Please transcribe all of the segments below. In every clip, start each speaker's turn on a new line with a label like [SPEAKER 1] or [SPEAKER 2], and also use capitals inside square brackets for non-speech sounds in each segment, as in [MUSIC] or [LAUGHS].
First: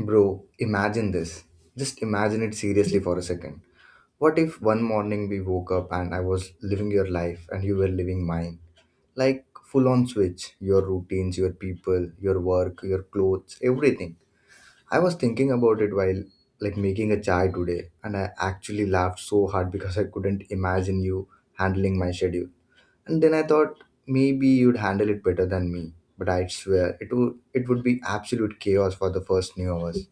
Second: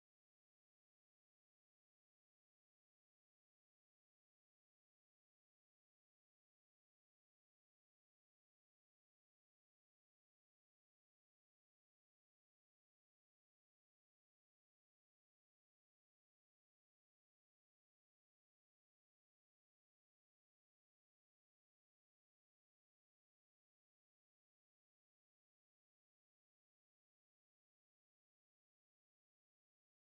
[SPEAKER 1] Bro, imagine this. Just imagine it seriously for a second. What if one morning we woke up and I was living your life and you were living mine? Like full on switch, your routines, your people, your work, your clothes, everything. I was thinking about it while making a chai today and I actually laughed so hard because I couldn't imagine you handling my schedule. And then I thought maybe you'd handle it better than me. But I swear it would be absolute chaos for the first few hours.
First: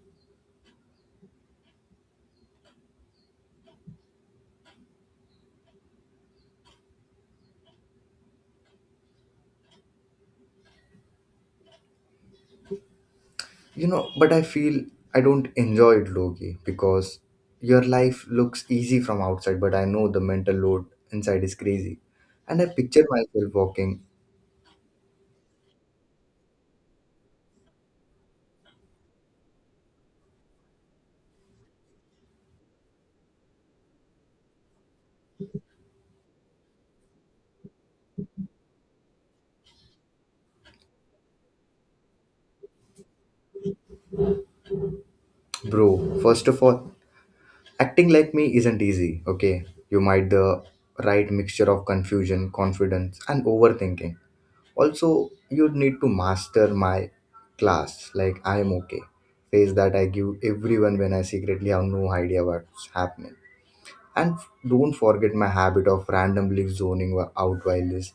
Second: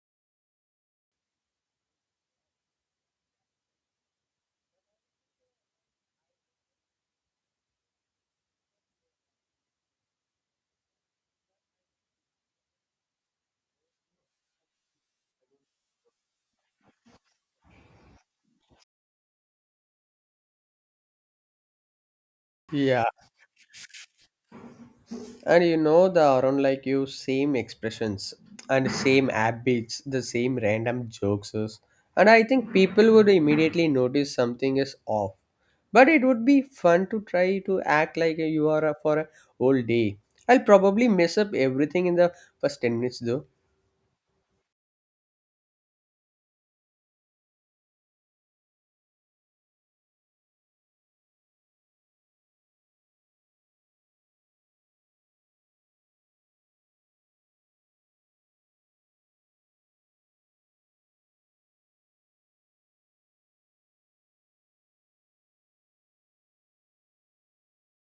[SPEAKER 1] But I feel I don't enjoy it, Loki, because your life looks easy from outside, but I know the mental load inside is crazy. And I picture
[SPEAKER 2] Yeah,
[SPEAKER 1] myself walking,
[SPEAKER 2] and you know the around like you same expressions and same habits, the same random jokes, and I think people would immediately notice something is off. But it would be fun to try to act like you are for a whole day. I'll probably mess up everything in the first 10 minutes though.
[SPEAKER 1] bro. First of all, acting like me isn't easy, okay? You might the right mixture of confusion, confidence, and overthinking. Also, you need to master my class, like I am okay. Face that I give everyone when I secretly have no idea what's happening. And don't forget my habit of randomly zoning out while is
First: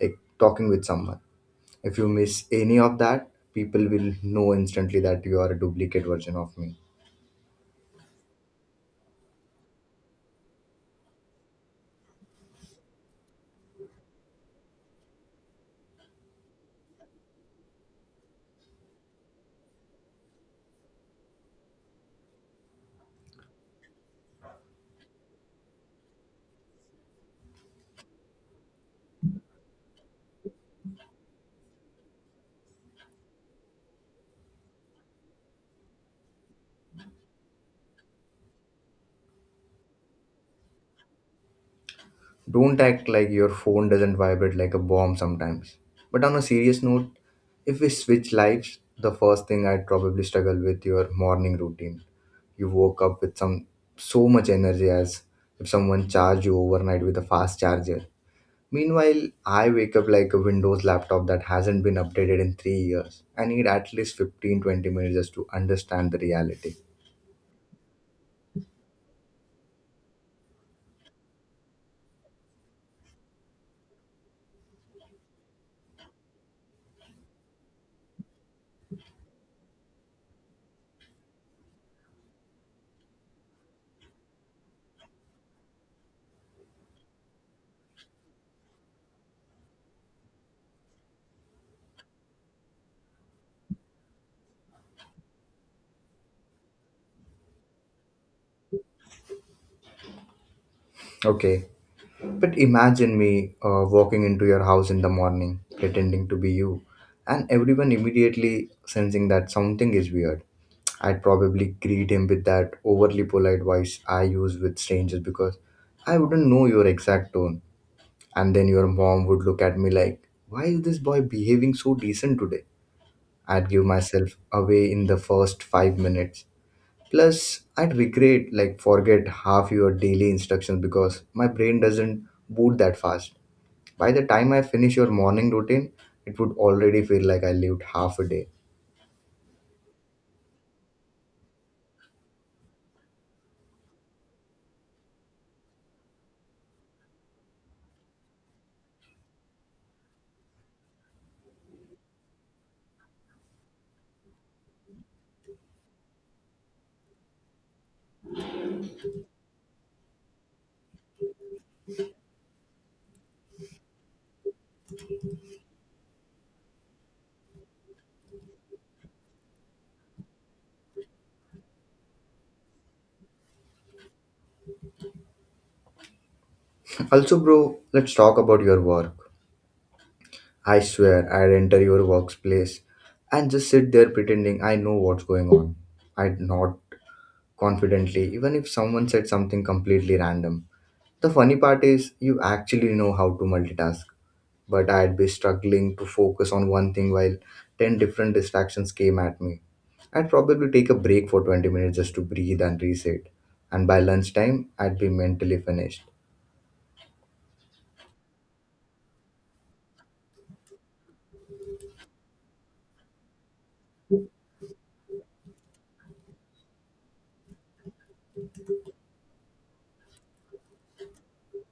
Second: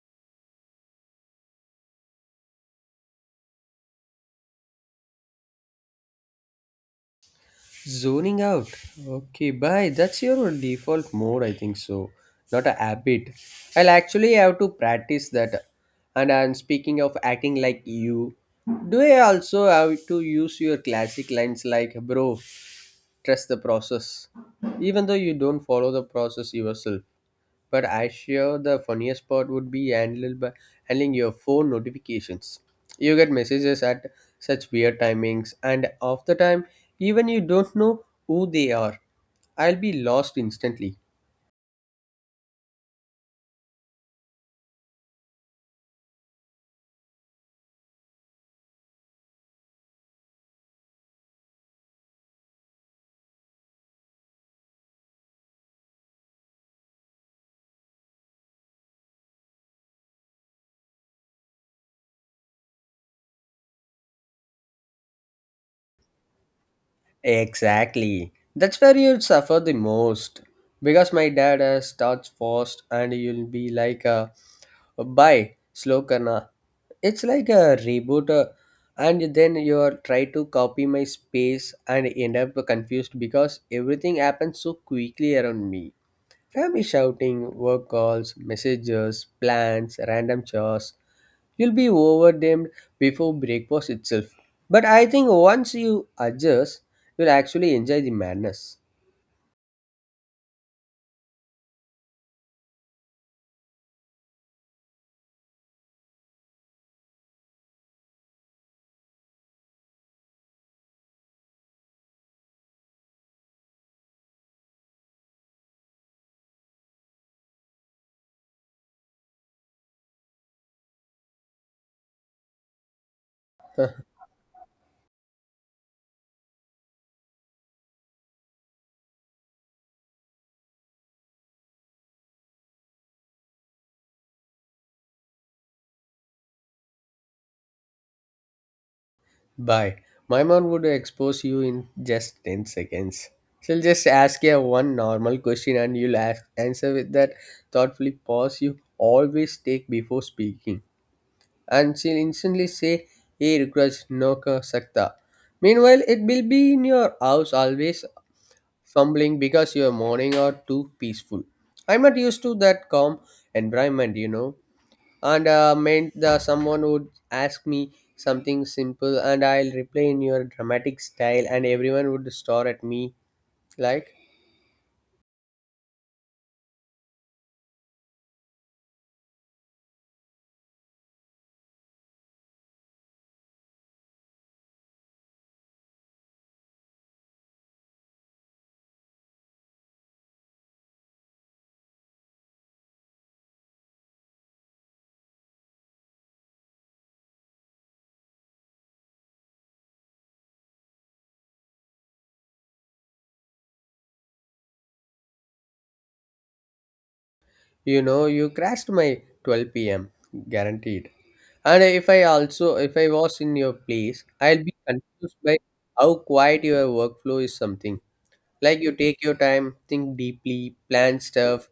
[SPEAKER 1] like talking with someone. If you miss any of that, people will know instantly that you are a duplicate version of me.
[SPEAKER 2] Zoning out. Okay, bye. That's your default mode, I think so. Not a habit. I'll actually have to practice that. And I'm speaking of acting like you. Do I also have to use your classic lines like, bro, trust the process? Even though you don't follow the process yourself. But I sure the funniest part would be handled by handling your phone notifications. You get messages at such weird timings, and of the time, even you don't know who they are. I'll be lost instantly.
[SPEAKER 1] Don't act like your phone doesn't vibrate like a bomb sometimes. But on a serious note, if we switch lives, the first thing I'd probably struggle with your morning routine. You woke up with some so much energy as if someone charged you overnight with a fast charger. Meanwhile, I wake up like a Windows laptop that hasn't been updated in 3 years. I need at least 15, 20 minutes just to understand the reality.
[SPEAKER 2] Exactly. That's where you'll suffer the most. Because my dad starts fast and you'll be like, bye, slow karna. It's like a reboot and then you are try to copy my space and end up confused because everything happens so quickly around me, family shouting, work calls, messages, plans, random chores. You'll be overwhelmed before breakfast itself, but I think once you adjust you'll actually enjoy the madness.
[SPEAKER 1] Okay, but imagine me walking into your house in the morning, pretending to be you, and everyone immediately sensing that something is weird. I'd probably greet him with that overly polite voice I use with strangers because I wouldn't know your exact tone. And then your mom would look at me like, why is this boy behaving so decent today? I'd give myself away in the first 5 minutes. Plus, I'd regret like forget half your daily instructions because my brain doesn't boot that fast. By the time I finish your morning routine, it would already feel like I lived half a day.
[SPEAKER 2] Bye. My mom would expose you in just 10 seconds. She'll just ask you one normal question and you'll answer with that thoughtfully pause you always take before speaking. And she'll instantly say, Hey, request no ka sakta. Meanwhile, it will be in your house always fumbling because your morning are too peaceful. I'm not used to that calm environment, and meant the someone would ask me something simple and I'll reply in your dramatic style and everyone would stare at me like.
[SPEAKER 1] Also, bro, let's talk about your work. I swear I'd enter your workplace and just sit there pretending I know what's going on. I'd nod confidently, even if someone said something completely random. The funny part is, you actually know how to multitask, but I'd be struggling to focus on one thing while 10 different distractions came at me. I'd probably take a break for 20 minutes just to breathe and reset, and by lunchtime, I'd be mentally finished.
[SPEAKER 2] You know you crashed my 12 p.m. guaranteed, and if I was in your place I'll be confused by how quiet your workflow is. Something like you take your time, think deeply, plan stuff,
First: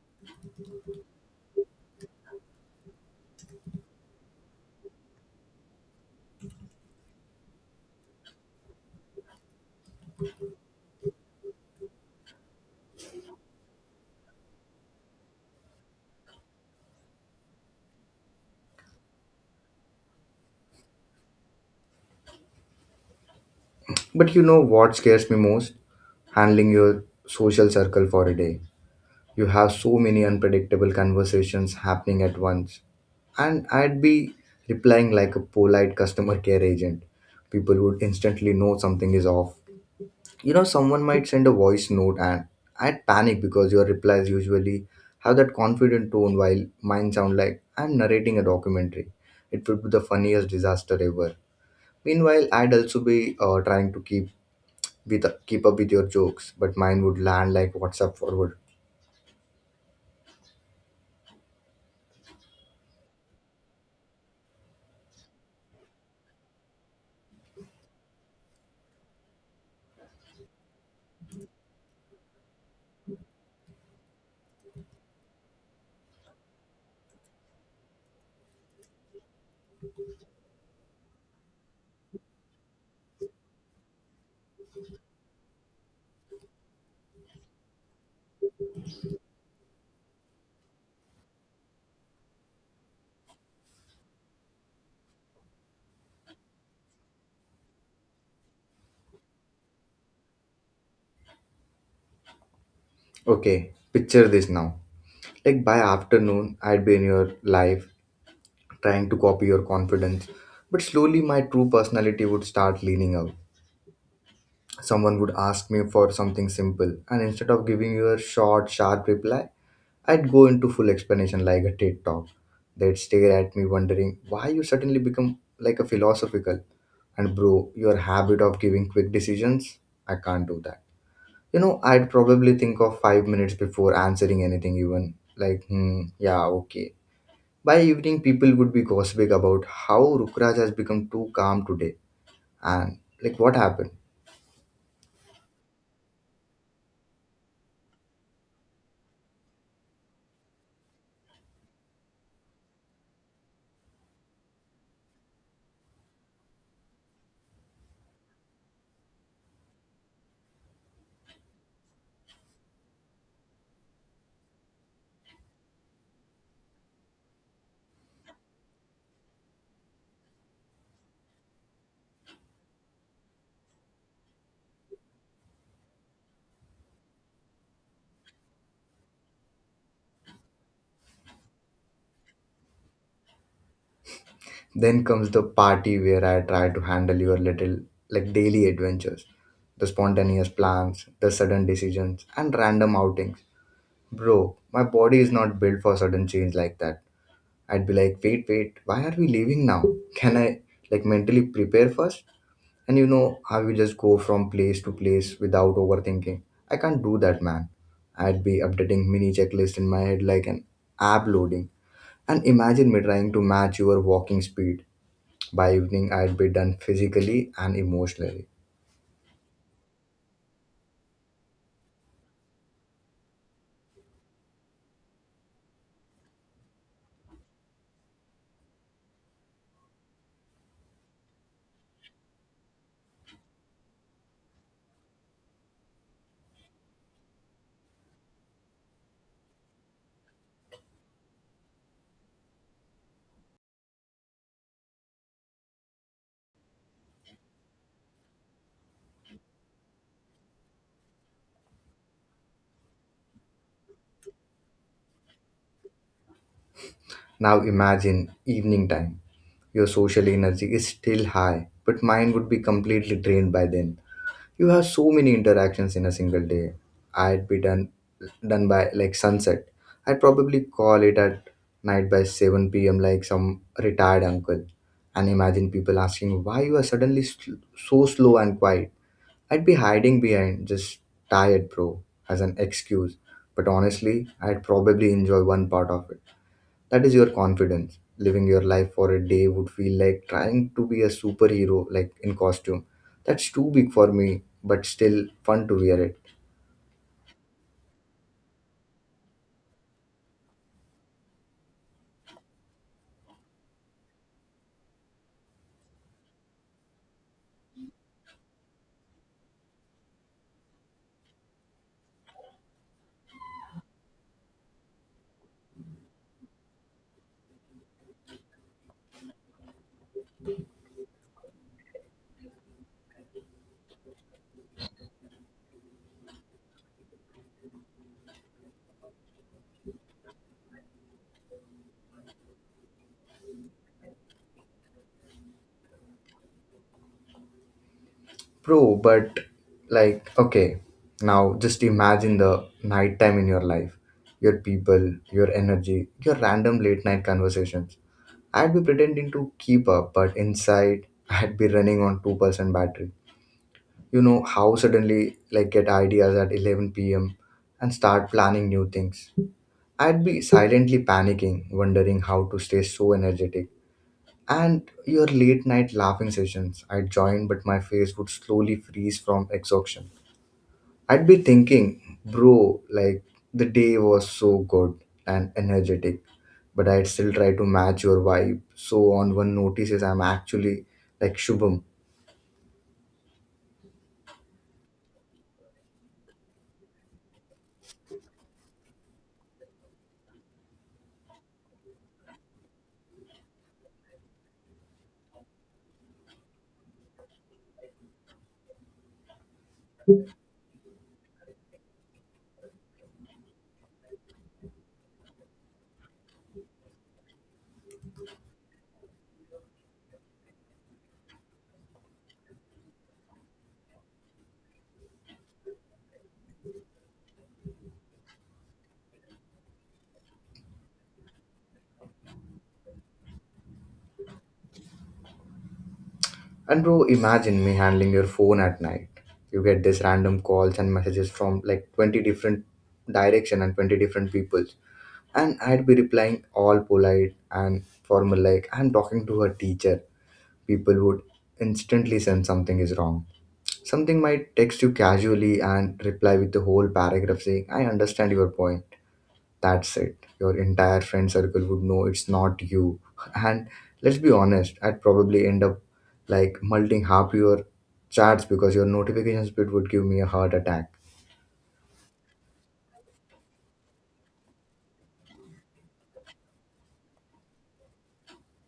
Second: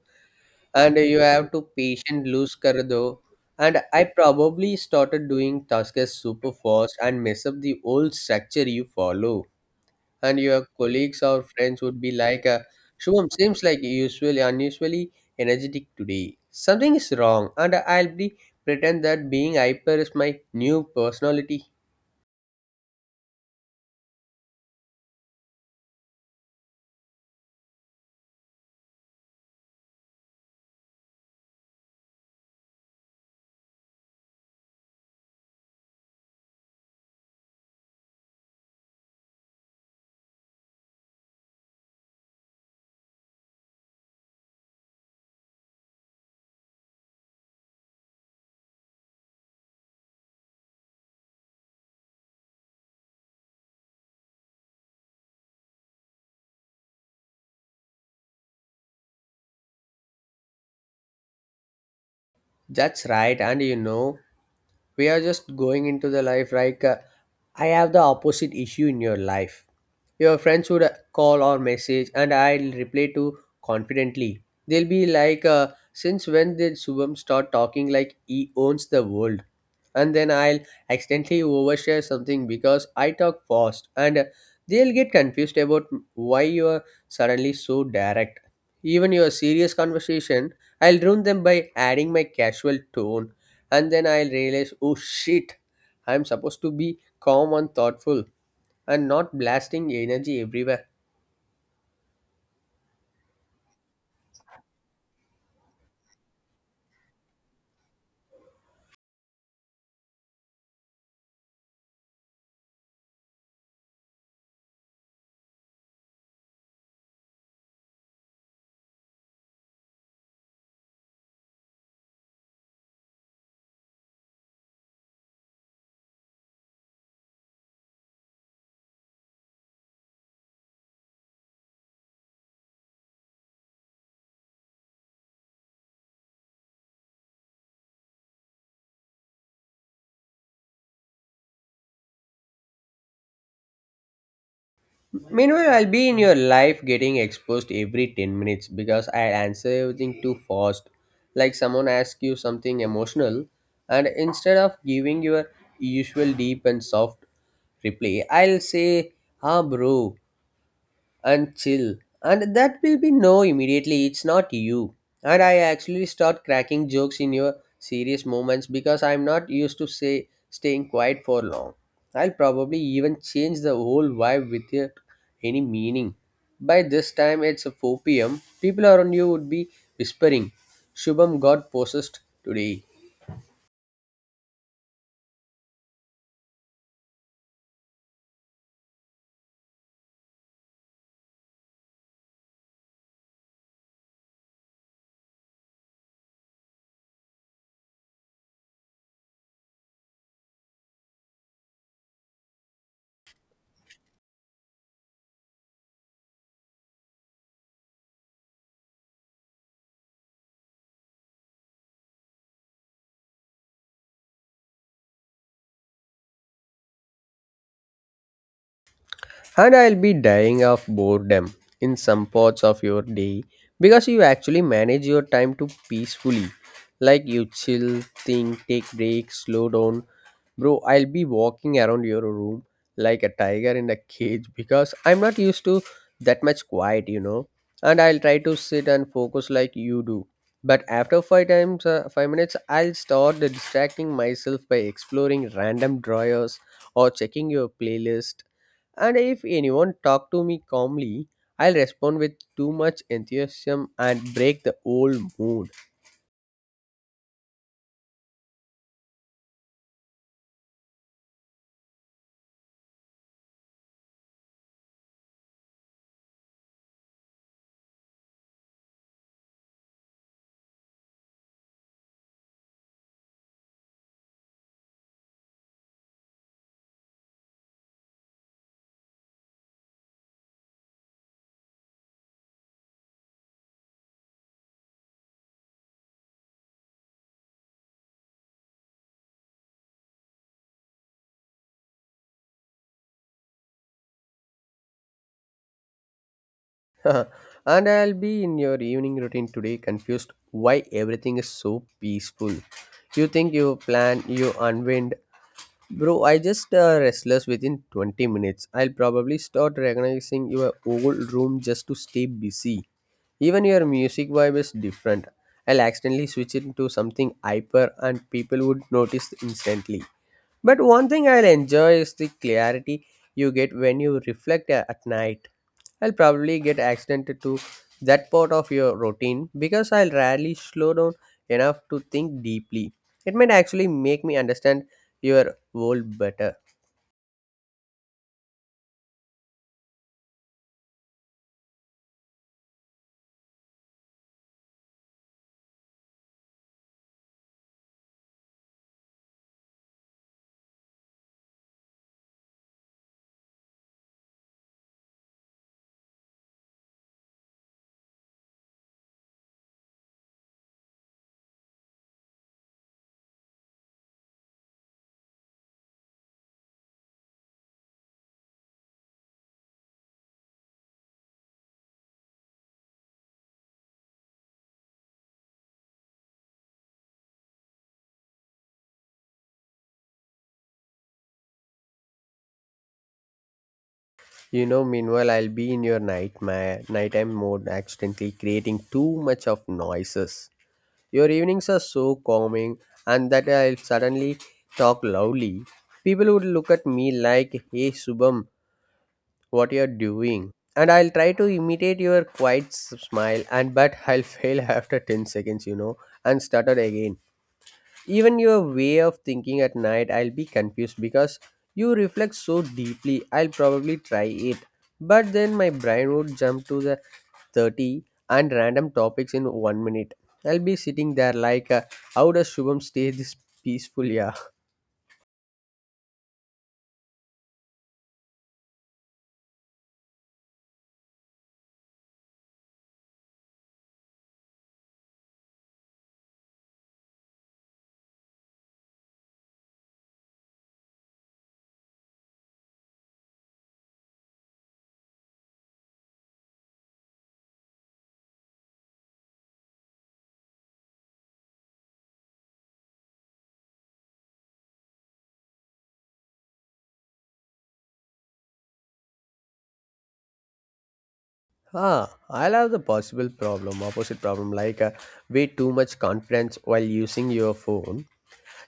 [SPEAKER 2] and you have to patient lose kar do. And I probably started doing tasks super fast and mess up the old structure you follow. And your colleagues or friends would be like, Shubham seems like usually unusually energetic today. Something is wrong, and I'll be pretend that being hyper is my new personality.
[SPEAKER 1] But you know what scares me most? Handling your social circle for a day. You have so many unpredictable conversations happening at once, and I'd be replying like a polite customer care agent. People would instantly know something is off. You know, someone might send a voice note and I'd panic because your replies usually have that confident tone while mine sound like I'm narrating a documentary. It would be the funniest disaster ever. Meanwhile, I'd also be trying to keep up with your jokes, but mine would land like WhatsApp forward.
[SPEAKER 2] That's right, and you know, we are just going into the life like I have the opposite issue in your life. Your friends would call or message and I'll reply to confidently. They'll be like, since when did Subham start talking like he owns the world? And then I'll accidentally overshare something because I talk fast, and they'll get confused about why you are suddenly so direct. Even your serious conversation I'll ruin them by adding my casual tone, and then I'll realize, oh shit, I'm supposed to be calm and thoughtful and not blasting energy everywhere.
[SPEAKER 1] Okay, picture this now. Like by afternoon, I'd be in your life trying to copy your confidence, but slowly my true personality would start leaning out. Someone would ask me for something simple, and instead of giving you a short, sharp reply, I'd go into full explanation like a TED talk. They'd stare at me wondering why you suddenly become like a philosophical. And bro, your habit of giving quick decisions, I can't do that. You know, I'd probably think of 5 minutes before answering anything, even like, hmm, yeah, okay. By evening, people would be gossiping about how Rukraj has become too calm today and like what happened.
[SPEAKER 2] Meanwhile, I'll be in your life getting exposed every 10 minutes because I answer everything too fast. Like someone asks you something emotional, and instead of giving your usual deep and soft reply, I'll say, ah, bro, and chill. And that will be no, immediately, it's not you. And I actually start cracking jokes in your serious moments because I'm not used to say staying quiet for long. I'll probably even change the whole vibe without any meaning. By this time it's 4 p.m., people around you would be whispering, Shubham got possessed today.
[SPEAKER 1] Then comes the party where I try to handle your little, like daily adventures, the spontaneous plans, the sudden decisions, and random outings. Bro, my body is not built for sudden change like that. I'd be like, wait, why are we leaving now? Can I, like, mentally prepare first? And you know how you just go from place to place without overthinking. I can't do that, man. I'd be updating mini checklist in my head like an app loading. And imagine me trying to match your walking speed by evening, I'd be done physically and emotionally.
[SPEAKER 2] And I'll be dying of boredom in some parts of your day because you actually manage your time to peacefully. Like you chill, think, take breaks, slow down. Bro, I'll be walking around your room like a tiger in a cage because I'm not used to that much quiet, you know. And I'll try to sit and focus like you do. But after five minutes, I'll start distracting myself by exploring random drawers or checking your playlist. And if anyone talk to me calmly, I'll respond with too much enthusiasm and break the old mood.
[SPEAKER 1] Now imagine evening time. Your social energy is still high, but mine would be completely drained by then. You have so many interactions in a single day. I'd be done by like sunset. I'd probably call it at night by 7 p.m. like some retired uncle. And imagine people asking why you are suddenly so slow and quiet. I'd be hiding behind just tired, bro, as an excuse. But honestly, I'd probably enjoy one part of it. That is your confidence. Living your life for a day would feel like trying to be a superhero, like in costume. That's too big for me, but still fun to wear it.
[SPEAKER 2] [LAUGHS] And I'll be in your evening routine today, confused why everything is so peaceful. You think you plan, you unwind. Bro, I just restless within 20 minutes. I'll probably start recognizing your old room just to stay busy. Even your music vibe is different. I'll accidentally switch it to something hyper and people would notice instantly. But one thing I'll enjoy is the clarity you get when you reflect at night. I'll probably get accented to that part of your routine because I'll rarely slow down enough to think deeply. It might actually make me understand your world better.
[SPEAKER 1] Bro, but like, okay, now just imagine the night time in your life. Your people, your energy, your random late night conversations. I'd be pretending to keep up, but inside [LAUGHS] I'd be running on 2% battery. You know how suddenly like get ideas at 11 p.m. and start planning new things. I'd be silently panicking, wondering how to stay so energetic. And your late night laughing sessions I'd join, but my face would slowly freeze from exhaustion. I'd be thinking, bro, like the day was so good and energetic, but I'd still try to match your vibe. So on one notices I'm actually like Shubham.
[SPEAKER 2] You know, meanwhile, I'll be in your nightmare, nighttime mode, accidentally creating too much of noises. Your evenings are so calming, and that I'll suddenly talk loudly. People would look at me like, hey, Subham, what you're doing? And I'll try to imitate your quiet smile and but I'll [LAUGHS] fail after 10 seconds, you know. And stutter again. Even your way of thinking at night, I'll be confused because you reflect so deeply. I'll probably try it, but then my brain would jump to the 30 and random topics in one minute. I'll be sitting there like, how does Shubham stay this peaceful? Yeah.
[SPEAKER 1] And bro, imagine me handling your phone at night. You get these random calls and messages from like 20 different direction and 20 different people. And I'd be replying all polite and formal like I'm talking to her teacher. People would instantly sense something is wrong. Something might text you casually and reply with the whole paragraph saying, I understand your point. That's it. Your entire friend circle would know it's not you. [LAUGHS] And let's be honest, I'd probably end up like multing half your chats because your notifications bit would give me a heart attack.
[SPEAKER 2] Ah, I'll have the opposite problem, like way too much confidence while using your phone.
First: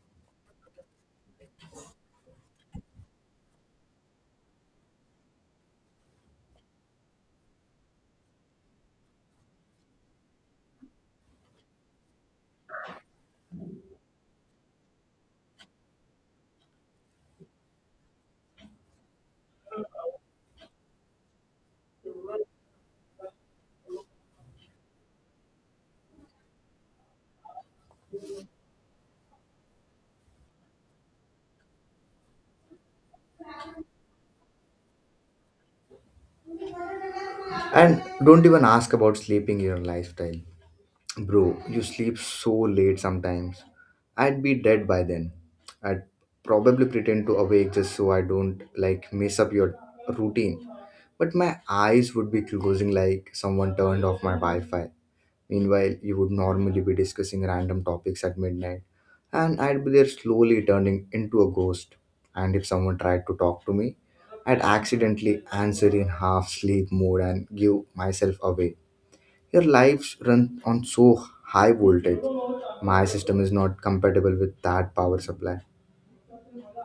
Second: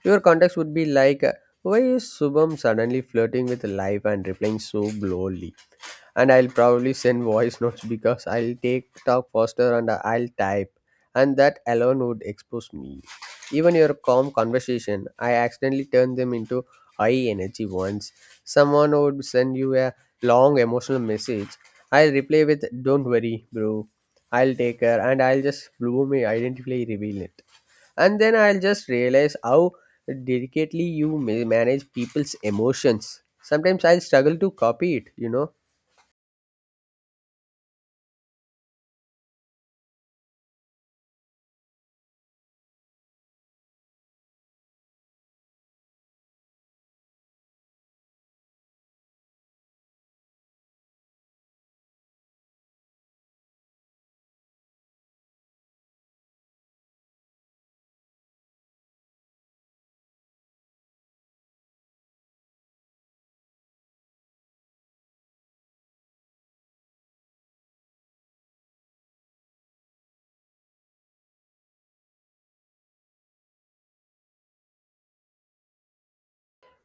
[SPEAKER 2] Your contacts would be like, why is Subham suddenly flirting with life and replying so blowly? And I'll probably send voice [LAUGHS] notes because I'll take talk faster and I'll type, and that alone would expose me. Even your calm conversation, I accidentally turned them into high energy ones. Someone would send you a long emotional message. I'll reply with "Don't worry, bro. I'll take care," and I'll just bloom my identify reveal it. And then I'll just realize how delicately you manage people's emotions. Sometimes I'll struggle to copy it.
[SPEAKER 1] And don't even ask about sleeping in your lifestyle. Bro, you sleep so late sometimes. I'd be dead by then. I'd probably pretend to awake just so I don't like mess up your routine. But my eyes would be closing like someone turned off my Wi Fi. Meanwhile, you would normally be discussing random topics at midnight. And I'd be there slowly turning into a ghost. And if someone tried to talk to me, I'd accidentally answer in half sleep mode and give myself away. Your lives run on so high voltage. My system is not compatible with that power supply.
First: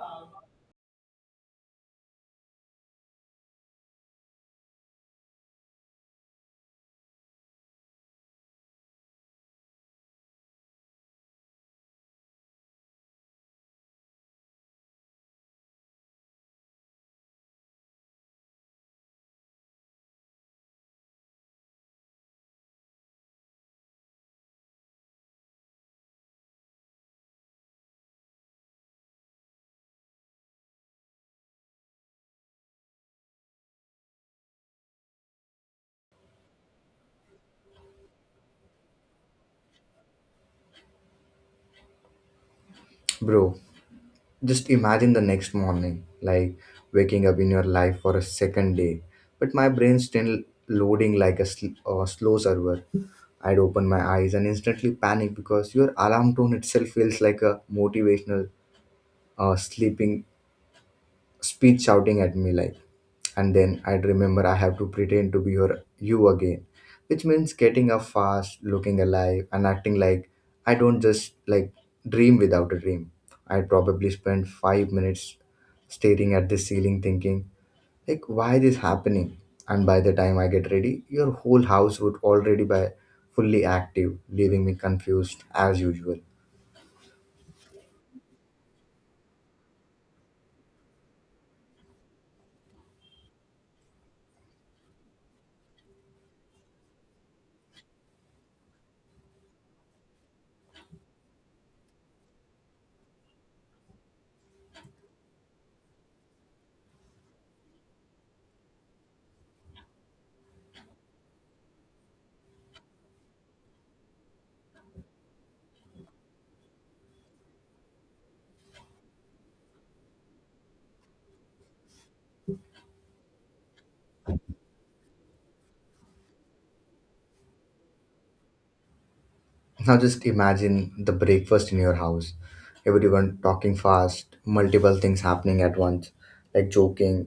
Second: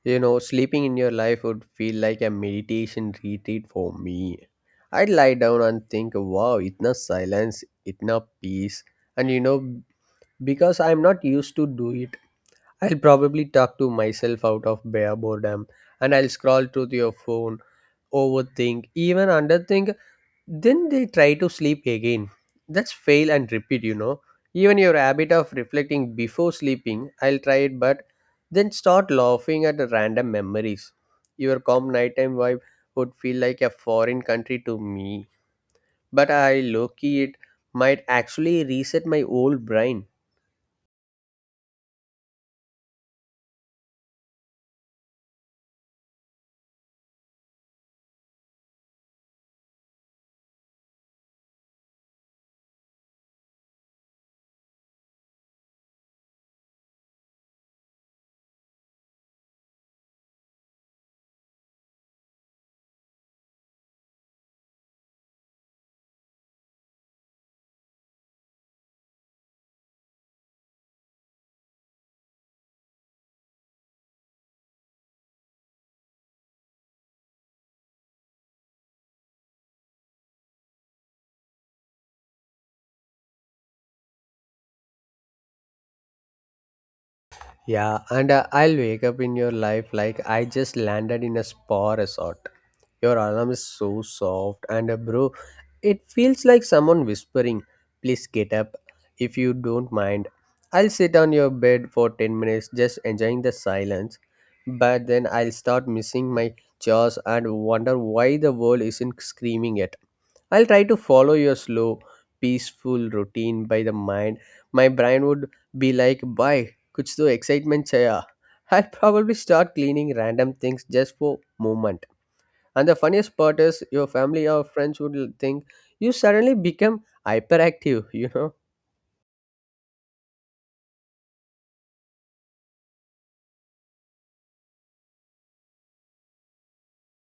[SPEAKER 2] You know, sleeping in your life would feel like a meditation retreat for me. I'd lie down and think, wow, itna silence, itna peace. And you know, because I'm not used to do it, I'll probably talk to myself out of bare boredom. And I'll scroll through your phone, overthink, even underthink, then they try to sleep again. That's fail and repeat, you know. Even your habit of reflecting before sleeping, I'll try it, but then start laughing at the random memories. Your calm nighttime vibe would feel like a foreign country to me. But I low key it might actually reset my old brain.
[SPEAKER 1] Bro, just imagine the next morning, like waking up in your life for a second day, but my brain's still loading like a slow server. I'd open my eyes and instantly panic because your alarm tone itself feels like a motivational sleeping speech shouting at me like, and then I'd remember I have to pretend to be you again, which means getting up fast, looking alive, and acting like I don't just like dream without a dream. I probably spent 5 minutes staring at the ceiling, thinking like, why this happening? And by the time I get ready, your whole house would already be fully active, leaving me confused as usual.
[SPEAKER 2] Yeah, and I'll wake up in your life like I just landed in a spa resort. Your alarm is so soft, and bro, it feels like someone whispering, Please get up if you don't mind. I'll sit on your bed for 10 minutes just enjoying the silence, but then I'll start missing my chores and wonder why the world isn't screaming yet. I'll try to follow your slow, peaceful routine by the mind. My brain would be like, Bye, kuch to excitement chaya. I'll probably start cleaning random things just for moment. And the funniest part is your family or friends would think you suddenly become hyperactive, you know.
[SPEAKER 1] Now just imagine the breakfast in your house. Everyone talking fast, multiple things happening at once, like joking,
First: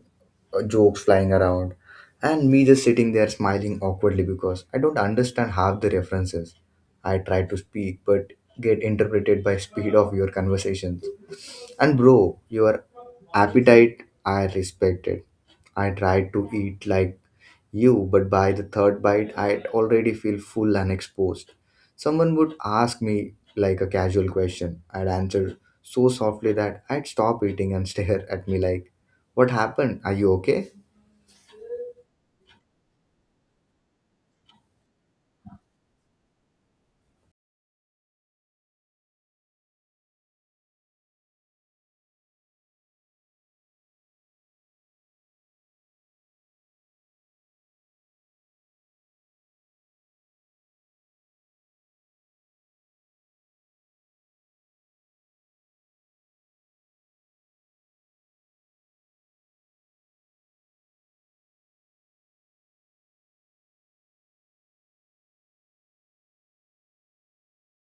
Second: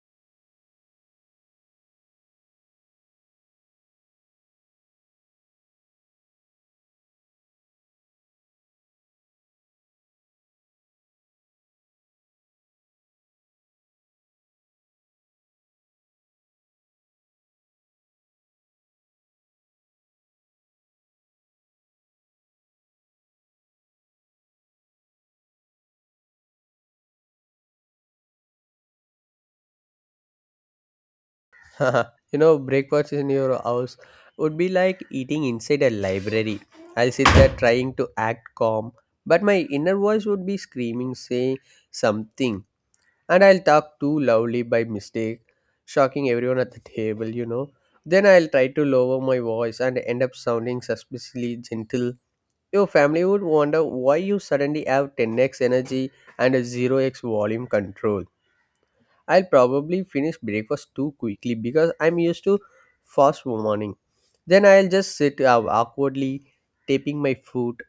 [SPEAKER 1] uh, jokes flying around, and me just sitting there smiling awkwardly because I don't understand half the references. I try to speak but get interpreted by speed of your conversation. And bro, your appetite, I respected. I tried to eat like you, but by the third bite, I already feel full and exposed. Someone would ask me like a casual question. I'd answer so softly that I'd stop eating and [LAUGHS] stare at me like, what happened? Are you okay?
[SPEAKER 2] [LAUGHS] You know, breakfast in your house would be like eating inside a library. I'll sit there trying to act calm, but my inner voice would be screaming, saying something, and I'll talk too loudly by mistake, shocking everyone at the table, you know. Then I'll try to lower my voice and end up sounding suspiciously gentle. Your family would wonder why you suddenly have 10x energy and a 0x volume control. I'll probably finish breakfast too quickly because I'm used to fast morning. Then I'll just sit awkwardly, taping my foot,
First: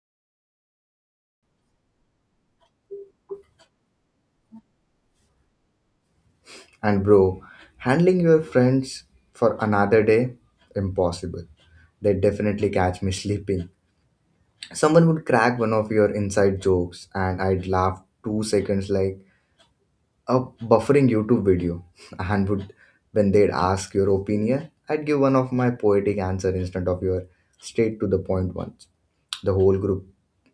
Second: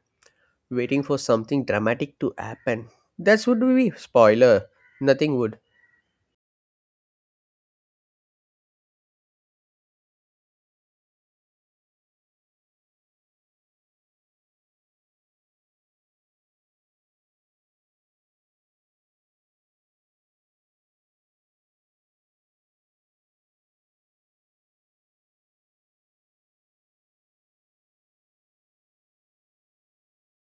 [SPEAKER 2] waiting for something dramatic to happen. That would be spoiler. Nothing would.
[SPEAKER 1] And bro, handling your friends for another day? Impossible. They definitely catch me [LAUGHS] sleeping. Someone would crack one of your inside jokes, and I'd laugh 2 seconds like a buffering YouTube video. [LAUGHS] And would when they'd ask your opinion, I'd give one of my poetic answer instead of your straight to the point ones. The whole group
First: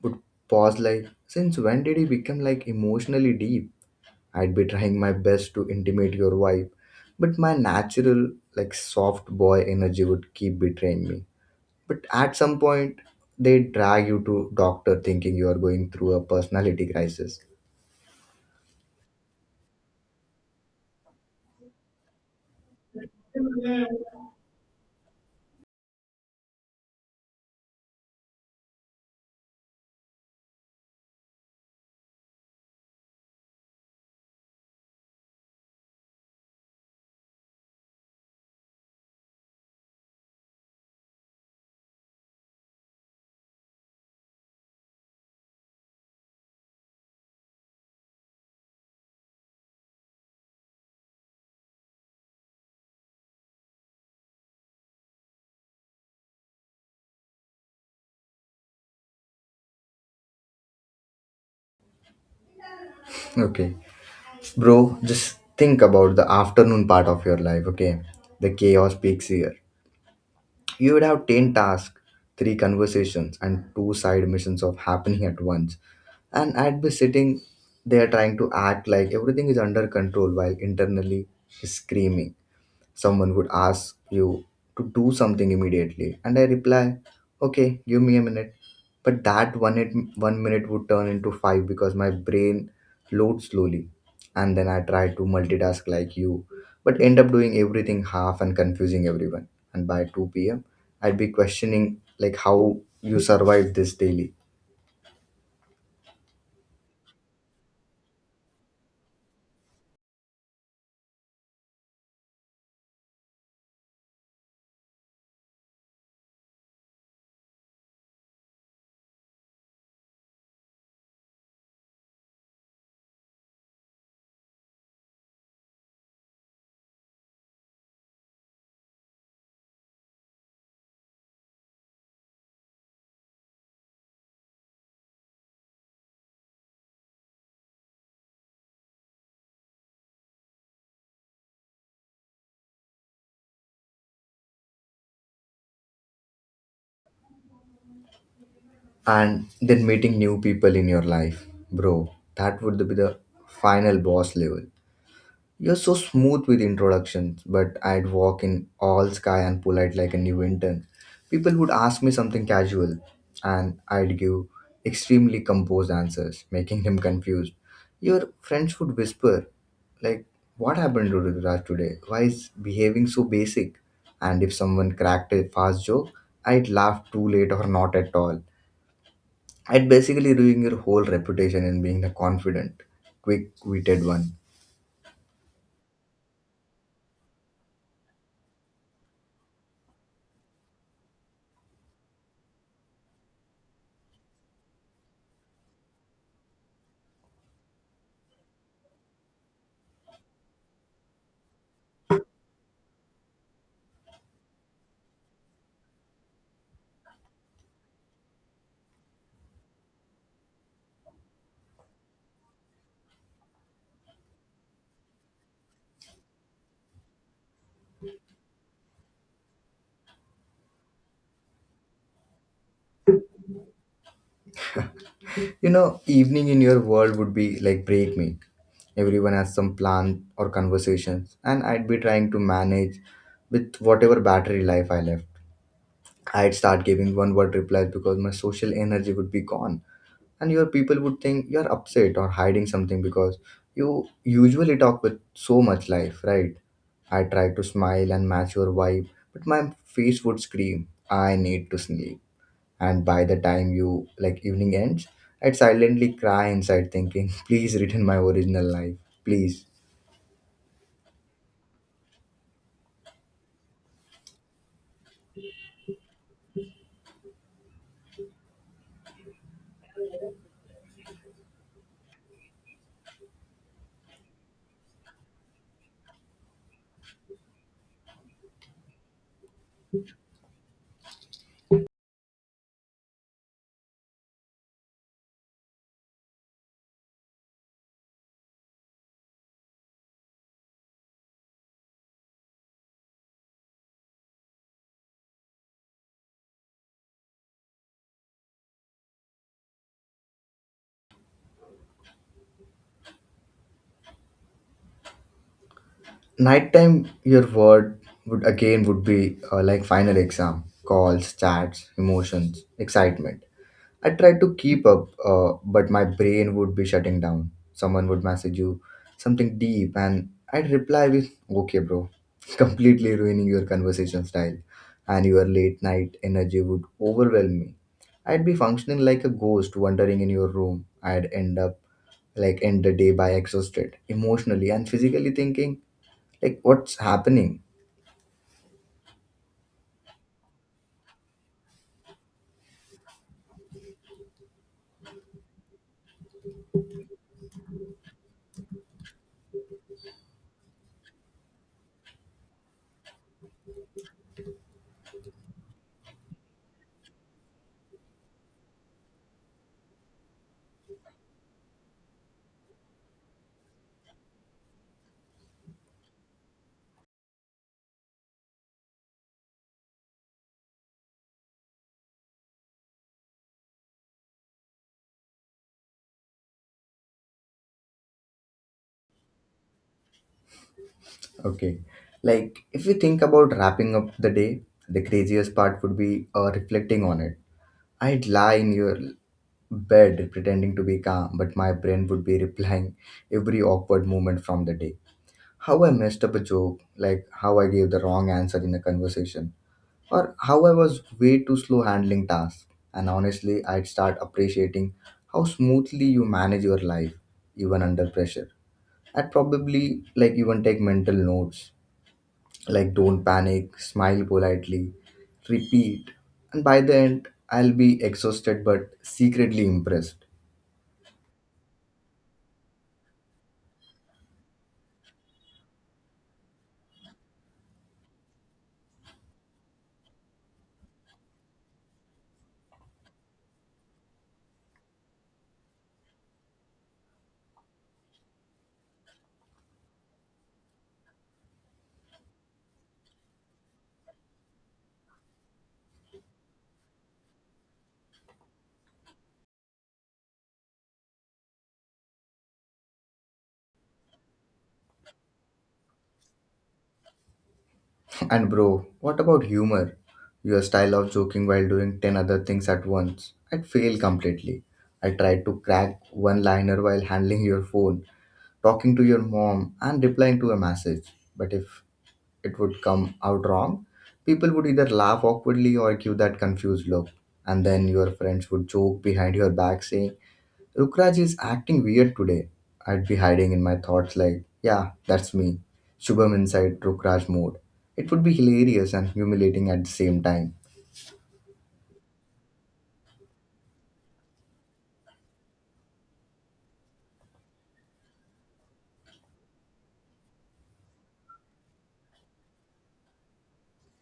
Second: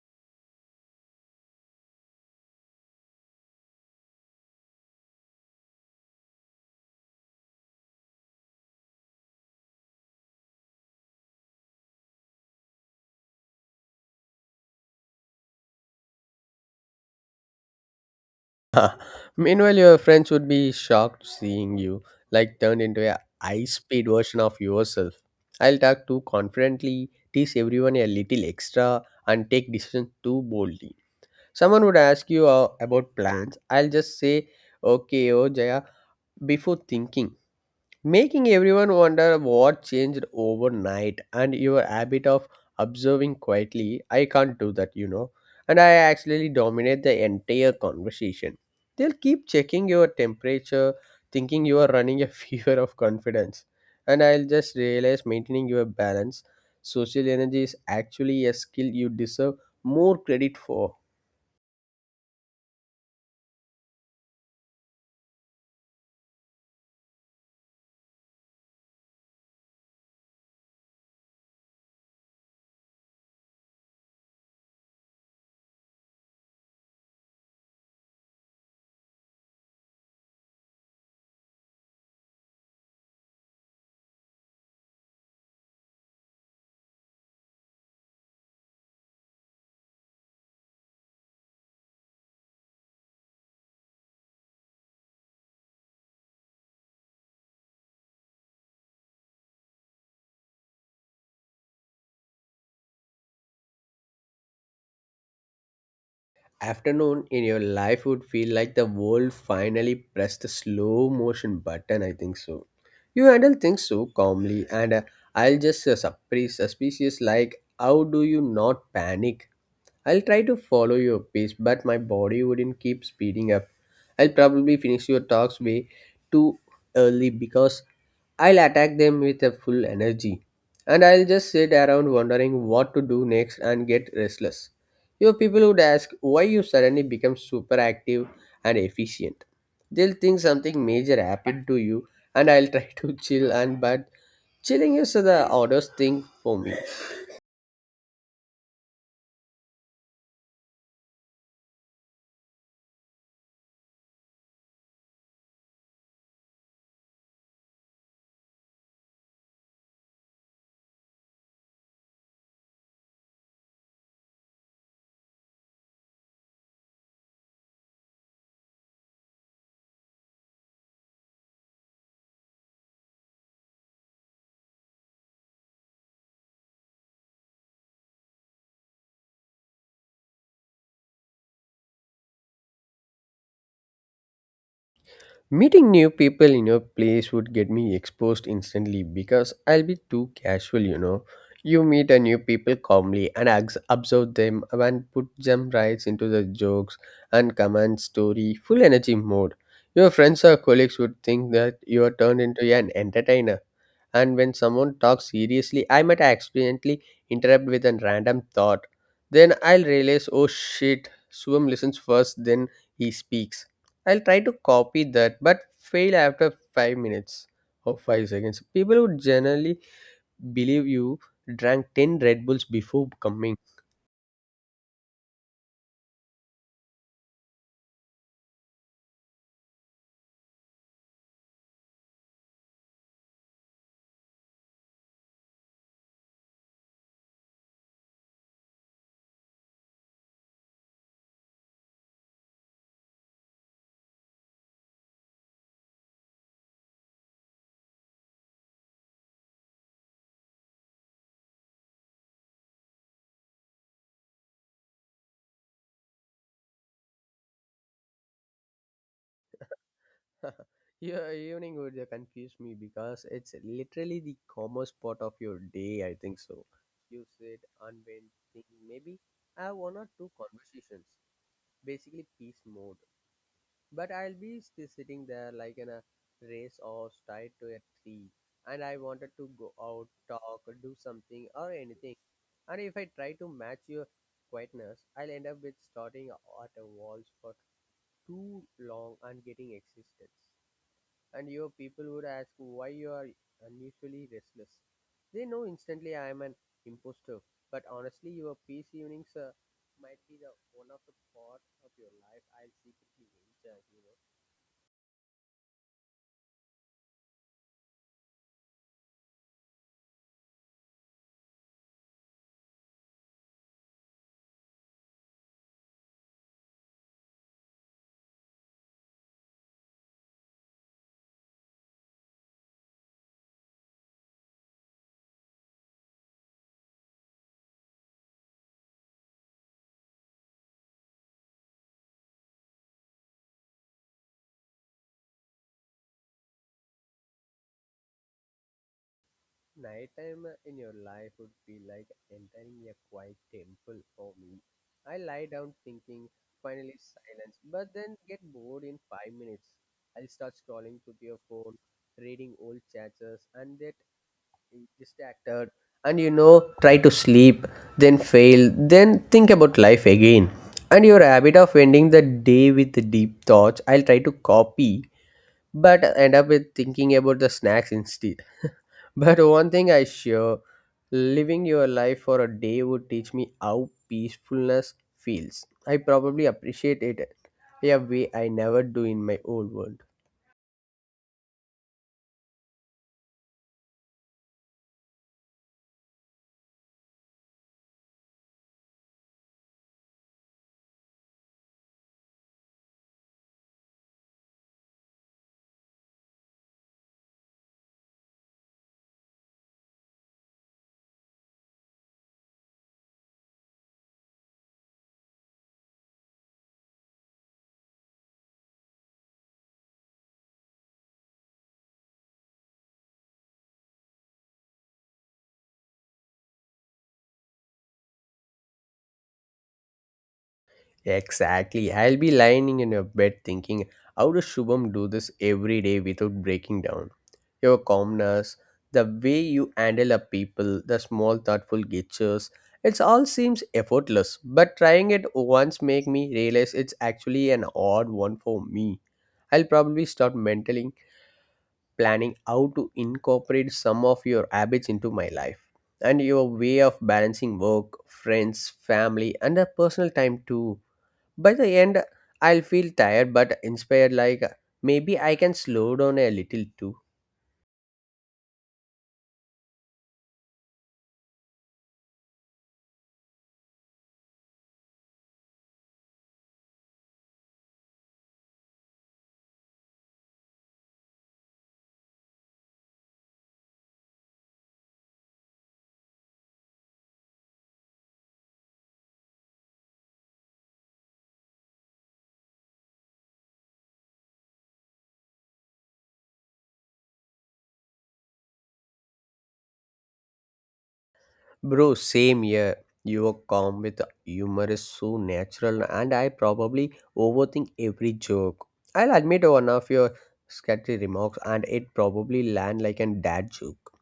[SPEAKER 1] would pause like, since when did he become like emotionally deep? I'd be trying my best to intimate your wife, but my natural like soft boy energy would keep betraying me. But at some point, they drag you to doctor thinking you are going through a personality crisis.
[SPEAKER 2] [LAUGHS] Meanwhile, your friends would be shocked seeing you, like turned into a high-speed version of yourself. I'll talk too confidently, tease everyone a little extra, and take decisions too boldly. Someone would ask you about plans. I'll just say, "Okay, oh Jaya," before thinking, making everyone wonder what changed overnight. And your habit of observing quietly, I can't do that, you know. And I actually dominate the entire conversation. They'll keep checking your temperature, thinking you are running a [LAUGHS] fever of confidence. And I'll just realize maintaining your balance, social energy is actually a skill you deserve more credit for.
[SPEAKER 1] Okay bro, just think about the afternoon part of your life. Okay, the chaos peaks here. You would have 10 tasks, three conversations and two side missions of happening at once, and I'd be sitting there trying to act like everything is under control while internally screaming. Someone would ask you to do something immediately, and I reply, okay, give me a minute. But that one, it, 1 minute would turn into five because my brain loads slowly. And then I try to multitask like you, but end up doing everything half and confusing everyone. And by 2 p.m., I'd be questioning like how you survived this daily.
[SPEAKER 2] Afternoon in your life would feel like the world finally pressed the slow motion button, I think so. You handle things so calmly, and I'll just surprise suspicious like how do you not panic. I'll try to follow your pace, but my body wouldn't keep speeding up. I'll probably finish your talks way too early because I'll attack them with a full energy, and I'll just sit around wondering what to do next and get restless. Your people would ask why you suddenly become super active and efficient. They'll think something major happened to you, and I'll try [LAUGHS] to chill and but chilling is the oddest thing for me.
[SPEAKER 1] And then meeting new people in your life, bro, that would be the final boss level. You're so smooth with introductions, but I'd walk in all sky and polite like a new intern. People would ask me something casual, and I'd give extremely composed answers, [LAUGHS] making him confused. Your friends would whisper, like, what happened to Rudraj today? Why is behaving so basic? And if someone cracked a fast joke, I'd laugh too late or not at all. I'd basically ruin your whole reputation in being the confident, quick witted one.
[SPEAKER 2] Meeting new people in your place would get me exposed instantly because I'll be too casual, you know. You meet a new people calmly and observe them and put them right into the jokes and command story, full energy mode. Your friends or colleagues would think that you are turned into an entertainer. And when someone talks seriously, I might accidentally interrupt with a random thought. Then I'll realize, oh shit, Swam listens first, then he speaks. I'll try to copy that, but fail after 5 minutes or 5 seconds. People would generally believe you drank 10 Red Bulls before coming.
[SPEAKER 1] You know, evening in your world would be like break me. Everyone has some plan or conversations, and I'd be trying to manage with whatever battery life I left. I'd start giving one word replies because my social energy would be gone, and your people would think you're upset or hiding something because you usually talk with so much life, right? I tried to smile and match your vibe, but my face would scream, I need to sleep. And by the time you like evening ends, I'd silently cry inside thinking, [LAUGHS] please return my original life. Please.
[SPEAKER 2] [LAUGHS] Your evening would confuse me because it's literally the commerce part of your day, I think so. You sit and when thinking, maybe I have one or two conversations, basically peace mode. But I'll be sitting there like in a race horse tied to a tree, and I wanted to go out, talk, do something or anything. And if I try to match your quietness, I'll end up with starting at a walls for too long and getting existence. And your people would ask why you are unusually restless. They know instantly I am an imposter. But honestly, your peace evenings might be the one of the part of your life I'll secretly enjoy, you know.
[SPEAKER 1] Nighttime your word would again would be like final exam calls chats emotions excitement. I tried to keep up, but my brain would be shutting down. Someone would message you something deep, and I'd reply with, okay, bro, [LAUGHS] completely ruining your conversation style. And your late night energy would overwhelm me. I'd be functioning like a ghost wandering in your room. I'd end up like end the day by exhausted, emotionally and physically thinking, like, what's happening?
[SPEAKER 2] Nighttime in your life would be like entering a quiet temple for me. I lie down thinking, finally silence, but then get bored in 5 minutes. I'll start scrolling to your phone, reading old chats, and get distracted. And you know, try to sleep, then fail, then think about life again. And your habit of ending the day with deep thoughts, I'll try to copy, but end up with thinking about the snacks instead. But one thing I sure, living your life for a day would teach me how peacefulness feels. I probably appreciate it in a way I never do in my old world.
[SPEAKER 1] Okay. Like, if you think about wrapping up the day, the craziest part would be reflecting on it. I'd lie in your bed pretending to be calm, but my brain would be replying every awkward moment from the day. How I messed up a joke, like how I gave the wrong answer in a conversation, or how I was way too slow handling tasks. And honestly, I'd start appreciating how smoothly you manage your life, even under pressure. I'd probably like even take mental notes like don't panic, smile politely, repeat. And by the end, I'll be exhausted but secretly impressed.
[SPEAKER 2] Exactly. I'll be lying in your bed thinking, how does Shubham do this every day without breaking down? Your calmness, the way you handle a people, the small thoughtful gestures, it all seems effortless. But trying it once make me realize it's actually an odd one for me. I'll probably start mentally planning how to incorporate some of your habits into my life and your way of balancing work, friends, family, and a personal time too. By the end, I'll feel tired but inspired, like maybe I can slow down a little too.
[SPEAKER 1] [LAUGHS] And bro, what about humor? Your style of joking while doing 10 other things at once, I'd fail completely. I tried to crack one liner while handling your phone, talking to your mom and replying to a message, but if it would come out wrong, people would either laugh awkwardly or give that confused look. And then your friends would joke behind your back saying, Rukraj is acting weird today. I'd be hiding in my thoughts like, yeah, that's me. Shubham inside Rukraj mode. It would be hilarious and humiliating at the same time.
[SPEAKER 2] Bro, same here. You are calm with humor is so natural, and I probably overthink every joke. I'll admit one of your scattered remarks, and it probably land like a dad joke.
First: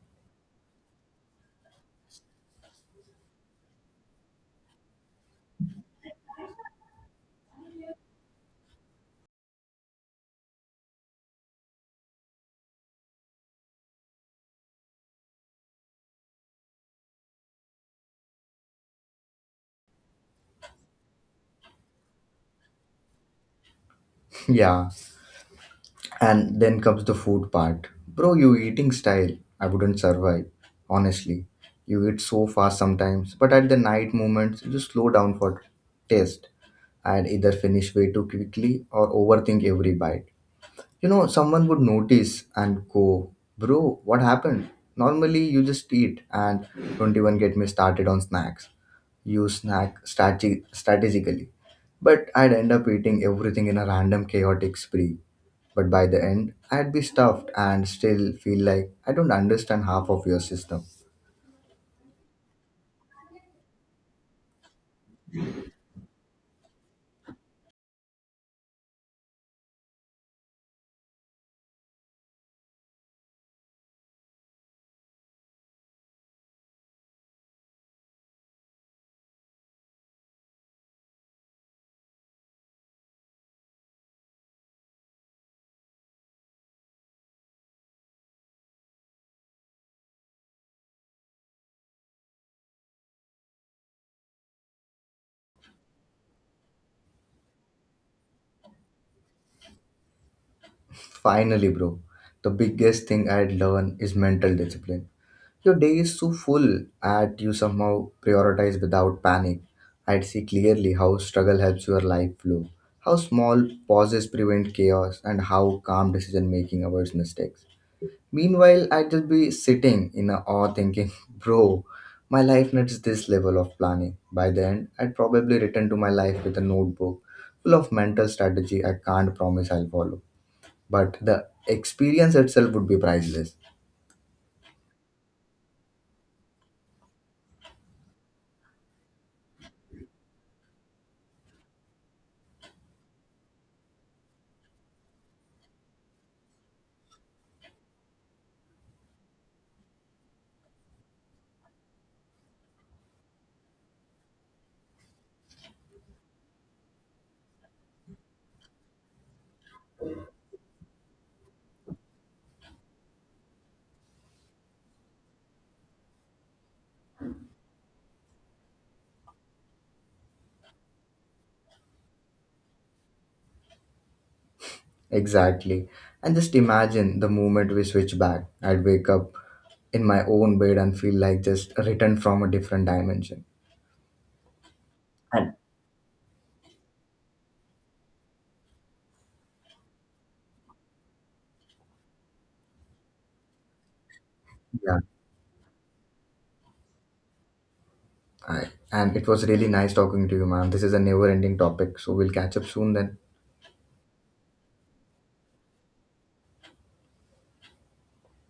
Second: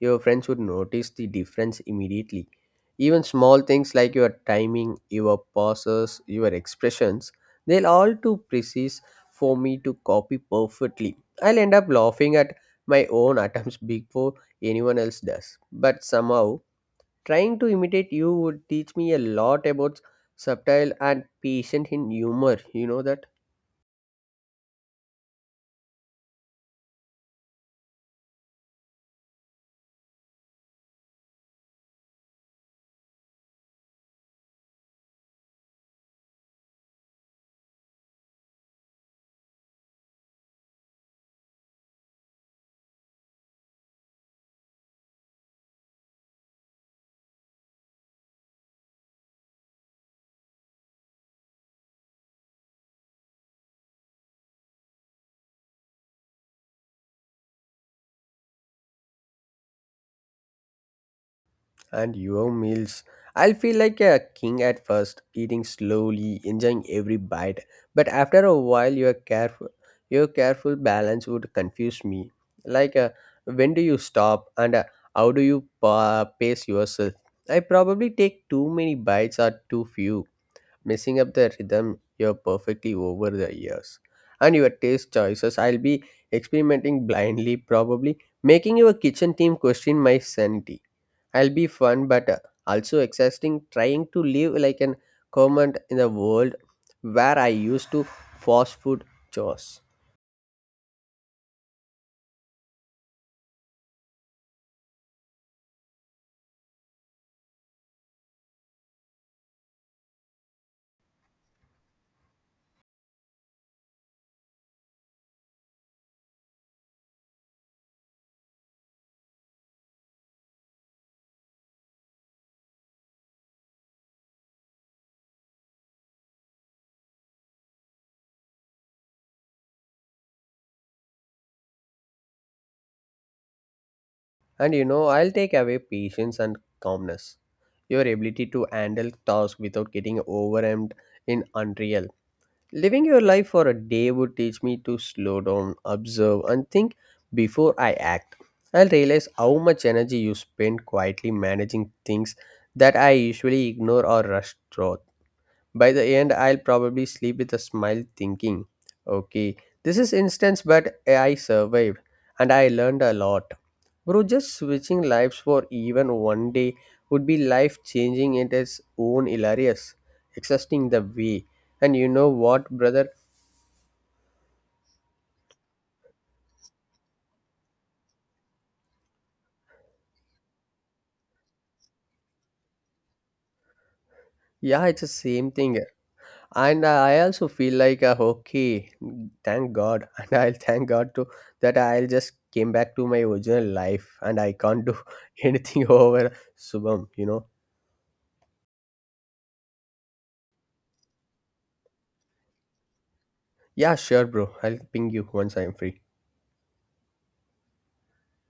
[SPEAKER 2] Your friends would notice the difference immediately. Even small things like your timing, your pauses, your expressions, they'll all too precise for me to copy perfectly. I'll end up laughing at my own [LAUGHS] attempts before anyone else does. But somehow, trying to imitate you would teach me a lot about subtle and patient in humor. You know that?
[SPEAKER 1] [LAUGHS] Yeah. And then comes the food part. Bro, you eating style. I wouldn't survive. Honestly. You eat so fast sometimes, but at the night moments you slow down for taste. I'd either finish way too quickly or overthink every bite. You know, someone would notice and go, bro, what happened? Normally you just eat and don't even get me started on snacks. You strategically. But I'd end up eating everything in a random chaotic spree. But by the end, I'd be stuffed and still feel like I don't understand half of your system.
[SPEAKER 2] And your meals. I'll feel like a king at first, eating slowly, enjoying every bite. But after a while, your careful balance would confuse me. Like, when do you stop, and how do you pace yourself? I probably take too many bites or too few, messing up the rhythm you're perfectly over the years. And your taste choices, I'll be experimenting blindly, probably making your kitchen team question my sanity. I'll be fun, but also exhausting trying to live like an comment in the world where I used to fast food chores.
[SPEAKER 1] Finally, bro, the biggest thing I'd learn is mental discipline. Your day is so full at you somehow prioritize without panic. I'd see clearly how struggle helps your life flow, how small pauses prevent chaos, and how calm decision making avoids mistakes. Meanwhile, I'd just be sitting in awe thinking, [LAUGHS] bro, my life needs this level of planning. By the end, I'd probably return to my life with a notebook full of mental strategy I can't promise I'll follow, but the experience itself would be priceless.
[SPEAKER 2] And you know, I'll take away patience and calmness. Your ability to handle tasks without getting overwhelmed in unreal. Living your life for a day would teach me to slow down, observe, and think before I act. I'll realize how much energy you spend quietly managing things that I usually ignore or rush through. By the end, I'll probably sleep with a smile thinking, okay, this is instance, but I survived and I learned a lot. Bro, just switching lives for even one day would be life changing in its own hilarious, exhausting the way. And you know what, brother?
[SPEAKER 1] Exactly. And just imagine the moment we switch back. I'd wake up in my own bed and feel like just returned from a different dimension.
[SPEAKER 2] Yeah, it's the same
[SPEAKER 1] And
[SPEAKER 2] thing. And I also feel like, okay, thank God. [LAUGHS] And I'll thank God too that I'll just came back to my original life and I can't do
[SPEAKER 1] yeah.
[SPEAKER 2] [LAUGHS] anything over Subham, you know.
[SPEAKER 1] I, and it was really nice talking to you, ma'am. This is a never ending topic. So we'll catch up soon then.
[SPEAKER 2] Yeah, sure, bro. I'll ping you once I am free.